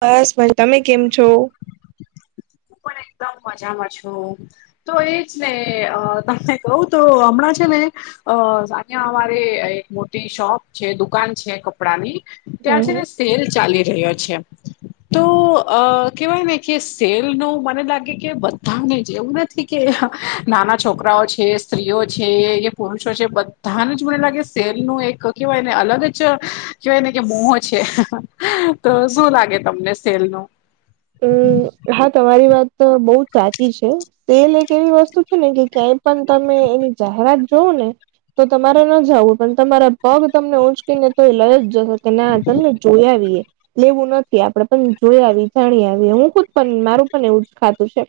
બસ મજામા, તમે કેમ છો? હું પણ એકદમ મજામાં છું. તો એ જ ને, અ તમને કહું તો હમણાં છે ને. અ અયા અમારે એક મોટી શોપ છે, દુકાન છે, કપડાની. ત્યાં હમ છે ને, સેલ ચાલી રહ્યો છે, તો અ કેહવાય ને કે, સેલ એ તો મને લાગે કે, બધાને જે એવું નથી કે, હ નાના છોકરાઓ છે. સ્ત્રીઓ છે કે, પુરુષો છે, બધાને જ મને લાગે સેલ નું એક કેહેવાય ને, અલગ જ કેવાય ને કે, મોહો છે, તો શું લાગે તમને સેલ નું? હમ, હા, તમારી વાત બહુ સાચી છે. તેલ એક એવી વસ્તુ છે ને, કે ક્યાંય પણ તમે એની જાહેરાત જોવો ને. તો તમારે ન જવું, પણ તમારા પગ તમને ઊંચકીને તો એ લઈ અજ જહે. કે ના, ચલે ને? જોઈ આવીએ. લેવું નથી આપડે, પણ જોઈ આવીયે. જાણી આવીએ, હું ખુદ પણ મારું પણ એવું જ ખાતું છે,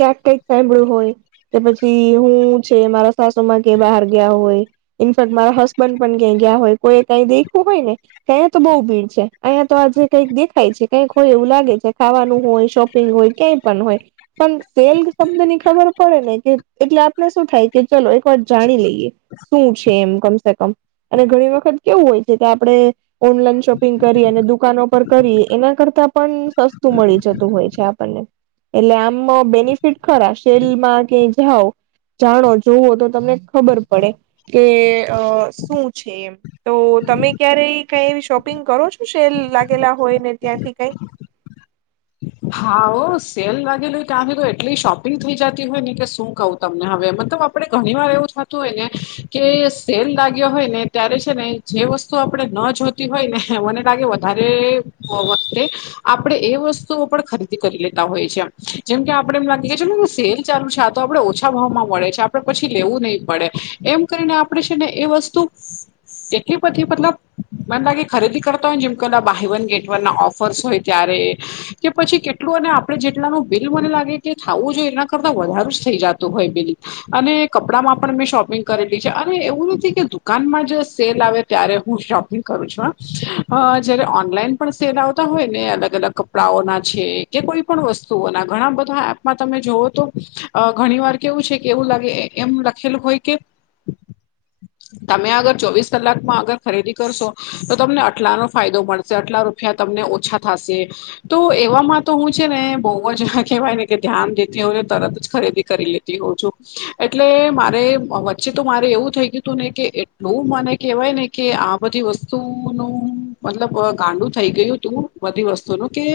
ક્યાંક કઈક સાંભળ્યું હોય. કે પછી હું છે, મારા સાસુમાં કે બહાર ગયા હોય. ઇનફેક્ટ મારા હસબન્ડ પણ ક્યાં ગયા હોય, કોઈ કઈ દેખ્યું હોય ને. કે અહીંયા તો બઉુ ભીડ છે, અહીંયા તો આજે કંઈક દેખાય છે, કઈક હોય એવું લા જે કે ખાવાનું હોય, શોપિંગ હોય, કેઈ પણ હોય. પણ સેલ શબ્દ ની ખબર પડે ને, કે એટલે આપણે શું થાય કે, ચલો, એક વાર જાણી લઈએ. શું છે, એમ કમસે કમ અને ઘણી વખત કેવું હોય છે, કે આપણે ઓનલાઈન શોપિંગ કરીયે અને દુકાનો પર કરી એના કરતા પણ સસ્તું મળી જતું હોય છે આપણને એટલે આમ બેનિફિટ ખરા સેલમાં કે જાવ જાણો જોવો તો તમને ખબર પડે કે અ શું છે એમ તો તમે ક્યારે કઈ શોપિંગ કરો છો સેલ લાગેલા હોય ને ત્યાંથી કઈ હા ઓ સેલ લાગેલું તયા તો એટલી શોપિંગ થઈ જતી હોય ને કે શું કઉ. તમને હવે મતલબ આપડે ઘણી વાર એવું થતું હોય ને કે સેલ લાગ્યો હોય ને ત્યારે છે ને જે વસ્તુ આપણે ન જોતી હોય ને મને લાગે વધારે મોંઘું આપી દે. આપડે એ વસ્તુ પણ ખરીદી કરી લેતા હોય છે એમ જેમ કે આપડે માન કે ચલો એમ લાગી સેલ ચાલુ છે આ તો આપડે ઓછા ભાવમાં મળે છે. આપડે પછી લેવું નહી પડે એમ કરીને આપણેે છે ને એ વસ્તુ એટલી બધી મતલબ મન લાગે ખરીદી કરતા હોય ને જેમ કલા બાહી વન ગેટ વન ના ઓફર્સ હોય ત્યારે કે પછી કેટલું અને આપડે જેટલાનું બિલ મને લાગે કે થાવું જોઈએ એના કરતા વધારું જ થઈ જાતું હોય બિલ અને કપડામાં પણ મેં શોપિંગ કરેલી છે અને એવું નથી કે દુકાનમાં જ સેલ આવે ત્યારે હું શોપિંગ કરું છું હા અ જયારે ઓનલાઈન પણ સેલ આવતા હોય ને અલગ અલગ કપડાઓના છે કે કોઈ પણ વસ્તુઓના ઘણા બધા એપમાં તમે જોવો તો અ ઘણી વાર કેવું છે કે એવું લાગે એમ લખેલું હોય કે. તમે અગર ચોવીસ કલાકમાં અગર ખરીદી કરશો તો તમને અટલા નો ફાયદો મળશે આટલા રૂપિયા તમને ઓછા થાસે. તો એવામાં તો હું છે ને બહુજ કેહેવાય ને કે ધ્યાન દેતી હોઉ તરત જ ખરીદી કરીલે કરતી હોઉ છું એટલે મારે વચ્ચે તો મારે એવું થઈ ગયું હતું ને કે એ નું મને કેહેવાય ને કે આ બધી વસ્તુ નું. મતલબ અ ગાંડું થઈ ગયું તું બધી વસ્તુનું કે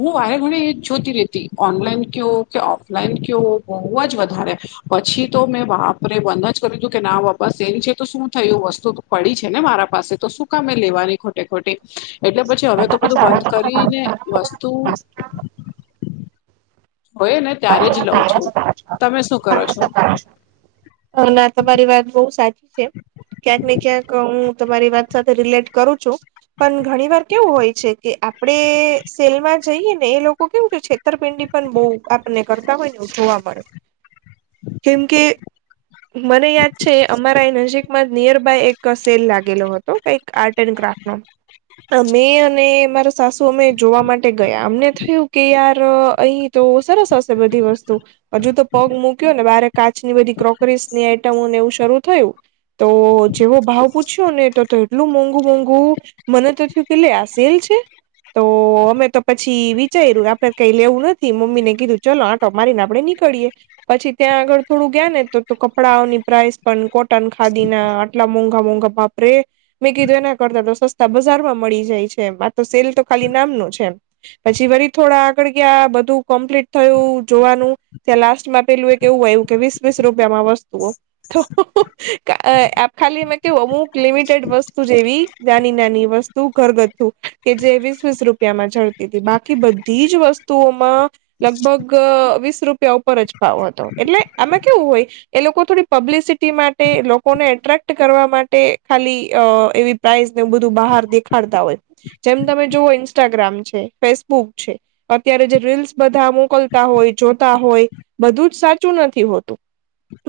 હું વારે ઘણી જોતી રેતી ઓનલાઈન કેવુ કે ઓફ લાઈન કયો બહુ જ વધારે પછી તો મેં બાપરે બંધ જ કર્યું હતું કે ના બસ એની છે તો શું થયુ વસ્તુ પડી છે ને મારા પાસે તો શું કમે લેવાની ખો ખોટે ખોટી એટલે પછી હવે તો બધું બંધ કરીને વસ્તુ હોય ને ત્યારે જ લઉં છું તમે શું કરો છો. અ ના તમારી વાત બહુ સાચી છે. ક્યાંક ને ક્યાંક હું તમારી વાત સાથે રિલેટ કરું છું પણ ઘણી વાર કેવું હોય છે. કે આપડે સેલમાં જઈએ ને એ લોકો કેવું છે છેતરપિંડી પણ બહુ આપને કરતા હોય ને એવું જોવા પડે કેમ કે. મને યાદ છે અમારા એ નજીકમાં નિયર બાય એક સેલ લાગેલો તો કઈક આર્ટ એન્ડ ક્રાફ્ટ નો અમે અને સાસુ અમે જોવા માટે ગયા અમને થયું કે યાર અહી તો સરસ હશે બધી વસ્તુ હજુ તો પગ મૂક્યો ને બારે કાચ ની બધી ક્રોકરીસ ની આઈટમોને એવું શરૂુ થયું. તો જેવો ભાવ પૂ. પૂછ ને તો તો એટલું મોંઘુ મોંઘું મને તો થયું કે લે આ સેલ છે. તો અમે તો પછી વિચાર્યું આપડે કઈ લેવું નથી મમ્મી ને કીધું ચલો આટો મારીને આપડે નીકળીએ પછી ત્યાં આગળ થોડું ગયા ને તો કપડાઓની પ્રાઇસ પણ કોટન ખાદી ના આટલા મોંઘા મોંઘા બાપરેે મેં કીધું એના કરતા તો સસ્તા તા બજારમાં મળી જાય છે એમ આ તો સેલ તો ખાલી નામનું છે એમ. પછી વરી થોડા આગળ ગયાં બધું કમ્પ્લીટ થયું જોવાનું ત્યાં લાસ્ટમાં પેલું એક એવું હોયું કે વીસ વીસ રૂપિયામાં વસ્તુઓ તો. અ ખાલી મે કેવું અમુક લિમિટેડ વસ્તુ જેવી નાની નાની વસ્તુ તુ ઘરગથ્થુ કે જે વીસ વીસ રૂપિયામાં જડતી તી બાકી બધી જ વસ્તુઓમાં લગભગ વીસ રૂપિયા ઉપર જ ભાવ હતો એટલે આમાં કેવું હોય એ લોકો થોડી પબ્લિસિટી માટે લોકોને એટ્રેક્ટ કરવા માટે ખાલી અ એવી પ્રાાઈઝને બધું બહાર દેખાડતા હોય જેમ તમે જોયને ઇન્સ્ટાગ્રામ છે ફેસબુક છે અત્યારે જે રીલ્સ બધા મોકલતા હોય જોતા હોય બધું જ સાચું નથી હોતું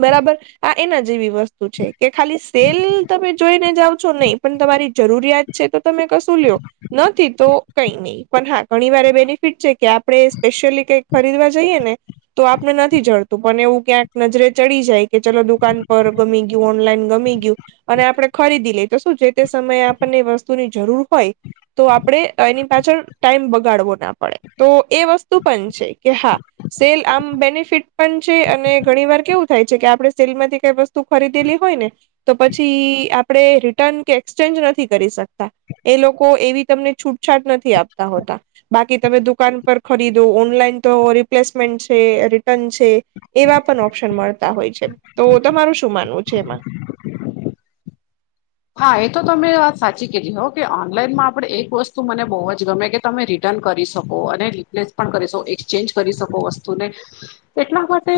બરાબર આ એના જેવી વસ્તુ છે કે ખાલી સેલ તમે જોઈને જાાવ છો નહી પણ તમારી જરૂરિયાત છે તો તમે કશું લ્યો નથી તો કઈ નહી પણ હા ઘણી વાર બેનિફિટ છે કે આપણે સ્પેશિયલી કઈક ખરીદવા જઈએ ને તો આપને નથી જડતું પણ એવું ક્યાંક નજરે ચડી જાય કે ચલો દુકાન પર ગમી ગયું ઓનલાઈન ગમી ગયું અને આપણે ખરીદી લઈ તો શું જે તે સમયે આપણને વસ્તુની જરૂર હોય તો આપડણે એની પાછળ ટાઈમ બગાડવો ના પડે તો એ વસ્તુ પણ છે કે હા સેલ આમ બેનિફિટ પણ છે અને ઘણી વાર કેવું થાય છે કે આપણે સેલ માંથી કઈ વસ્તુ ખરીદેલી હોય ને તો પછી આપડે રિટર્ન કે એક્સચેન્જ નથી કરી શકતા એ લોકો એવી તમને છૂટછાટ નથી આપતા હોતા બાકી તમે દુકાન પર ખરીદો ઓનલાઈન તો રિપ્લેસમેન્ટ છે રિટર્ન છે એવા પણ ઓપ્શન મળતા હોય છે તો તમારું શું માનવું છે એમાં હા એ તો ત મેમે વાત સાચી કરી હો કે ઓનલાઈનમાં આપણે એક વસ્તુ મને બહુ જ ગમે કે તમે રિટર્ન કરી શકો અને રિપ્લેસ પણ કરી શકો એક્સચેન્જ કરી શકો વસ્તુ ને એટલા માટે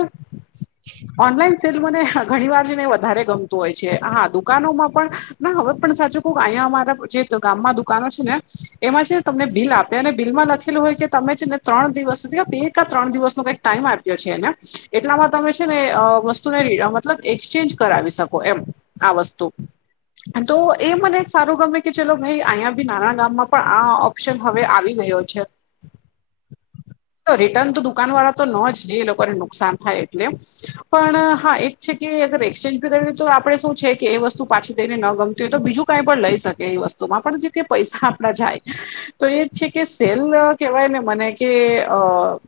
ઓનલાઈન સેલ મને ઘણી વાર છે ને વધારે ગમતું હોય છે હા દુકાનોમાં પણ ના હવે પણ સાચું કહ અહીંયા અમારા જે ગામ માં દુકાનો છે ને એમાં છે તમને બિલ આપે અને બિલમાં લખેલું હોય કે તમે છે ને ત્રણ દિવસ સુધી બે કા ત્રણ દિવસનું કઈક ટાઈમ આપ્યો છેને એટલામાં તમે છે ને વસ્તુને મતલબ એક્સચેન્જ કરાવી શકો એમ આ વસ્તુ તો એ મને એક સારું ગમે કે ચલો ભાઈ અહીંયા બી નાના ગામમાં પણ આ ઓપ્શન હવે આવી ગયો છે રિટર્ન તો દુકાન વાળા તો ન જ એ લોકોને નુકસાન થાય એટલે પણ હા એક છે કે અગર એક્સચેન્જ ભી કર તો આપડે શું છે કે એ વસ્તુ પાછી ઈને ન ગમતું હોય તો બીજું કંઈ પણ લઈ શકે એ વસ્તુમાં પણ જે પૈસા આપડા જાય તો એ જ છે કે સેલ કેહેવાય ને મને કે અ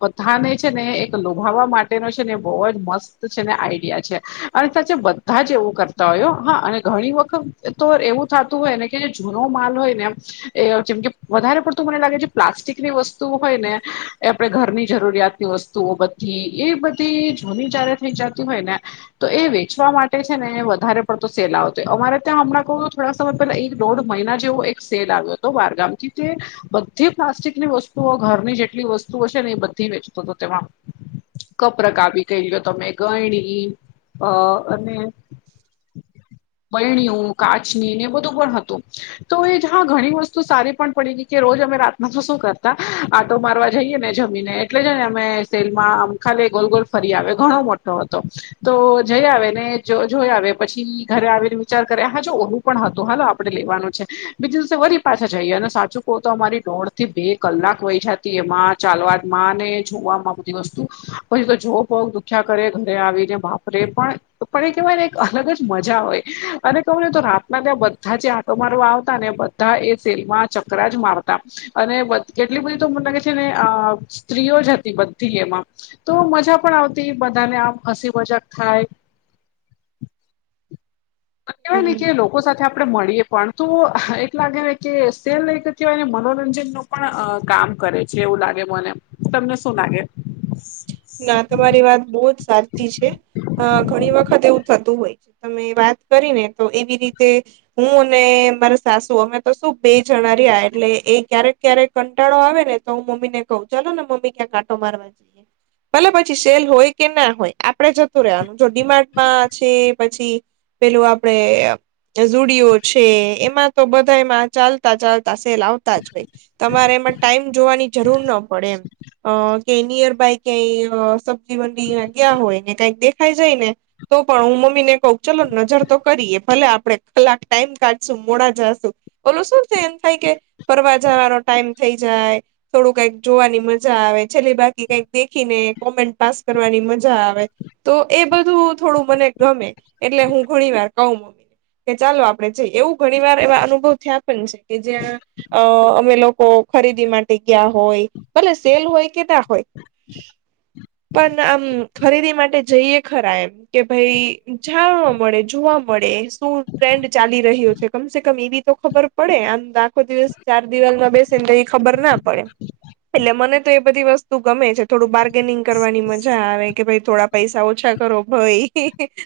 બધાને છે ને એક લોભાવા માટે ને બહ જ મસ્ત છે ને આઈડિયા છે અને સાચ બધા જ એવું કરતા હોય હા અને ઘણી વખત તો એવું થતું હોય ને કે જે જૂનો માલ હોય નેમ એ જેમ કે વધારે પડતું મને લાગે જે પ્લાસ્ટિકની વસ્તુ હોય ને એ આપણેે ઘરની જરૂરિયાત ની વસ્તુ તો બધી એ બધી જૂની જયારે થઈ જતી હોય ને તો એ વેચવા માટે છે ને એ વધારે પડતો સેલાતો હોય અમારે ત્યાં હમણાં કહ થોડા સમય પેલા એક દોઢ મહિના જેવો એક સેલ આવ્યો હતો બરગામ થી તે બધી પ્લાસ્ટિકની વસ્તુઓ ઘરની જેટલી વસ્તુઓ છે ને એ બધી વેચતો હતો તેમાં કપરક આવીી કઈો તમે ગણી અ અને કાચની એ બધું પણ હતું તો એ જ હા ઘણી વસ્તુ સારી પણ પડી ગઈ કે રોજ અમે રાતમાં તો શું કરતા આટો મારવા જઈએ ને જમીનને એટલે છે ને અમે સેલમાં આમ ખાલી ગોલ ગોલ ફરી આવ્યો ઘણો મોટો હતો તો જઈ આવે ને જોઈ આવે પછી ઘરે આવે વિાર કરે હા જો ઓલું પણ હતું હા તો આપણે લેવાનું છે બીજું દિવસે વરી પાછા જઈએ અને સાચું કોહ તો અમારી દોડ થી બે કલાક વહી જતી એમાં ચાલવામાં ને જોવામાં બધી વસ્તુ પછી તો જો બહ દુખ્યા કરે ઘરે આવી ને વાપરે પણ પણ એ કહેવાય ને એક અલગ જ મજા હોય અને કહું ને તો રાતના ત્યાં બધા જે આટો માર આવતા ને બધા એ સેલમાં ચકરા જ મારતા અને કેટલી બધી તો મને લાગે છે ને સ્ત્રીઓ જ હતી બધી એમાં તો મજા પણ આવતી બધાને આમ હસી મજાક થાય આમ કેવાય ને હમ કે લો લોકો સાથે આપણે મળીએ પણ તો એટ લાગે ને કે સેલઈ કહેવાયને મનોરંજનનો પણ કામ કરે છે એવું લાગે મને તમને શું લાગે ના તમારી વાત બહુ જ સાચી છે અ ઘણી વખત એવું થતું હોય તમે વાત કરીને તો એવી રીતે હું અને મારા સાસુ અમે તો શું બે જણા રહ્યા એટલે એ ક્યારેક ક્યારેક કંટાળો આવે ને તો હું મમ્મીને કહું ચાલોને મમ્મી ક્યાં કાટો મારવા જઈએ ભલે પછી સેલ હોય કે ના હોય આપડે જતું રહેવાનું જો ડિમાન્ડમાં છે પછી પેલું આપડે ુડિયો છે એમાં તો બધા એમાં ચાલ ચાલ તસે લાવતા જ ભાઈ તમારે એમાં ટાઈમ જોવાની જરૂર ન પડે એમ અ ક નિયર બાય ક્યાય સબ્જી વડી ગયા હોય ને કઈક દેખાઈ જાય ને તો પણ હું મમ્મી ને કહ ચલો નજર તો કરીએ ભલે આપડણે કલાક ટાઈમ કાઢશું મોડા જાશું ઓલો શું થાય એમ થાય કે ફરવા જવાનો ટાઈમ થઈ જાય થોડું કઈક જોવાની મજા આવે છેલ્લે બાકી કઈક દેખીને કોમેન્ટ પાસ કરવાની મજા આવે તો એ બધું થોડું મને ગમે એટલે હું ઘણી વાર કહું મમ્મી ને કે ચાલો આપડે જઈએ એવું ઘણી વાર એવા અનુભવ થયા કે જ્યાં અ અમે લોકો ખરીદી માટે જગ્યા હોય ભલે સેલ હોય કે નાં હોય પણ આમ ખરીદી માટે જઈએ ખરા એમ કે ભાઈ જાણવા મળે જોવા મળે શું ટ્રેન્ડ ચાલી રહ્યો છે કમસે કમ એ બી તો ખબર પડે આમ આખો દિવસ ચાર દિવાલમાં બે ખબર ના પડે એટલે મને તો એ બધી વસ્તુ ગમે છે થોડું બાર્ગેનિંગ કરવાની મજા આવે કે ભાઈ થોડા પૈસા ઓછા કરો ભાઈ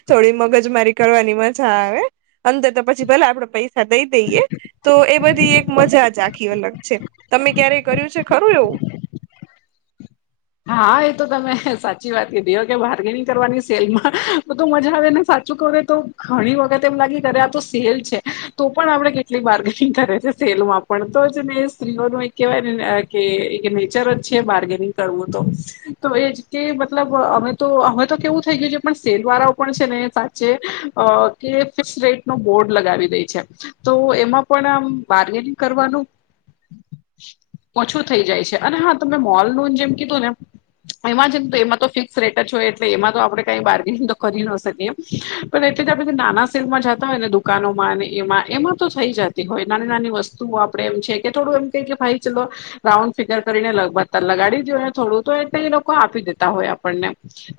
થોડી મગજ મારી કરવાની મજા આવે અે તો પછી ભલા આપડે પૈસા દઈ દઈએ તો એ બધી એક મજા જ આખી અલગ છે તમે ક્યારેય કર્યું છે ખરું એવું હા એ તો તમે સાચી વાત ક દ કે બાર્ગેનિંગ કરવાની સેલમાં બધું મજા આવે ને સાચ કરે તો ઘણી વખત એમ લાગે અ આ તો સેલ છે તો પણ આપડણે કેટલી બારગેનિંગ કરે છે સેલમાં પણ તો જ ને સ્ત્રીઓનું એક કેહેવાય ને કે નેચર જ છે બાર્ગેનિંગ કરવું તો તો એ જ કે મતલબ અમે તો અમે તો કેવું થઈ ગયું છે પણ સેલ વાળાઓ પણ છે ને જે કે ફિક્સ રેટ નો બોર્ડ લગાવી દે છે તો એમાં પણ આમ બારગેનિંગ કરવાનું ઓછું થઇ જાય છે અને હા તમે મોલ ન લોન જેમ કીધું નેમ એમાં છેને તો એમાં તો ફિક્સ રેટ જ હોય એટલે એમાં તો આપણે કઈ બાર્ગેનિંગ તો કરી ન શકીએ એમ પણ એટલે તો આપેધ નાના સેલમાં જતા હોય ને દુકાનોમાં ને એમાં એમાં તો થઈ જ હોય નાની નાની વસ્તુઓ આપડ એમ છે કે થોડું એમ કટ ભાઈ ચલો રાઉન્ડ ફિગર કરીને લગ લગાડી દુંને થોડું તો એટલે એ લોકો આપી દેતા હોય આપણને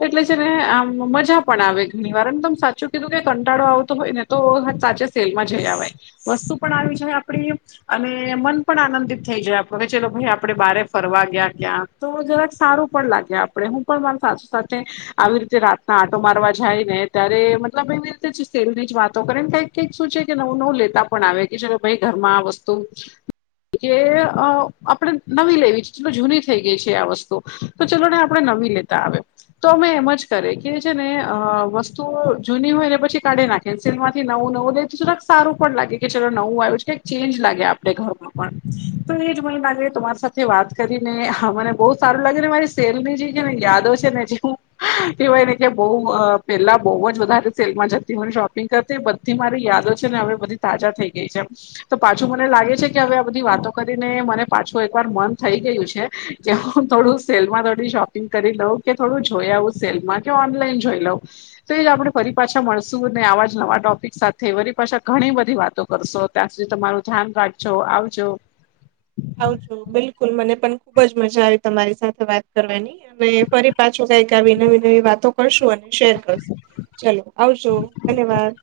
એટલે છેને આમ મજા પણ આવે ઘણી વાર અને તમ સાચું કીધું કે કંટાળો આવતો હોય ને તો સાચે સેલમાં જઈવાય વસ્તુ પણ આવી જાય આપડી અને મન પણ આનંદિત થઈ જાય આપડ કે ચલો ભાઈ આપડે બારે ફરવા ગયા ક્યાં તો જરાક સારું પણ લાગે આપડે હું પણ મા સાચું સાથે આવી રીતે રાતના આટો મારવા જાય ને ત્યારે મતલબ એવી રીતે સેલની જ વાતો કરે ને કઈક કઈક શું છે કે નવું નવું લેતા પણ આવે કે જ ભાઈ ઘરમાં આ વસ્તુ કે આપણેે નવી લેવી છે એટલ જૂની થઈ ગઈ છે આ વસ્તુ તો ચલો ને આપણે નવી લેતા આવે તો અમે એમ જ કર કે છે ને અ વસ્તુઓ જૂની હોય ને પછી કાઢે નાખી કેન્સિલમાંથી નવું નવું દે તો થોડાક સારું પણ લાગે કે ચલો નવું આવ્યું છે ક ચેન્જ લાગે આપણે ઘરમાં તો એજ મને લાગે તમારી સાથે વાત કરીનેને બહુ સારું લાગે ને મારી સેરનીજી કે ને યાદો છે નેજી હું કવાય ને કે બઉ પેલા બહુ જ વધારે સેલમાં જતી હોયને શોપિંગ કરતી થી મારી યાદો છે ને હવે બધી તાજા થઈ ગઈ છે તો પાછું મને લાગે છે કે હવે આ બધી વાતો કરીને મને પાછું એકવાર મન થઈ ગયું છે. કે હું થોડું સેલમાં થોડી શોપિંગ કરી લઉં કે થોડું જોઈ આવું સેલમાં કે ઓનલાઈન જોઈ લઉં. તો એ જ આપણે ફરી પાછા મળશું ને આવા જ નવા ટોપિક સાથે વરી પાછા ઘણી બધી વાતો કરશો. ત્યાં સુધી તમારું ધ્યાન રાખજો. આવજો. આવજો. બિલકુલ મને પણ ખુબ જ મજા આવી તમારી સાથે વાત કરવાની. અને ફરી પાછો કઈક આવી નવી નવી વાતો કરશું અને શેર કરશું. ચલો આવજો. ધન્યવાદ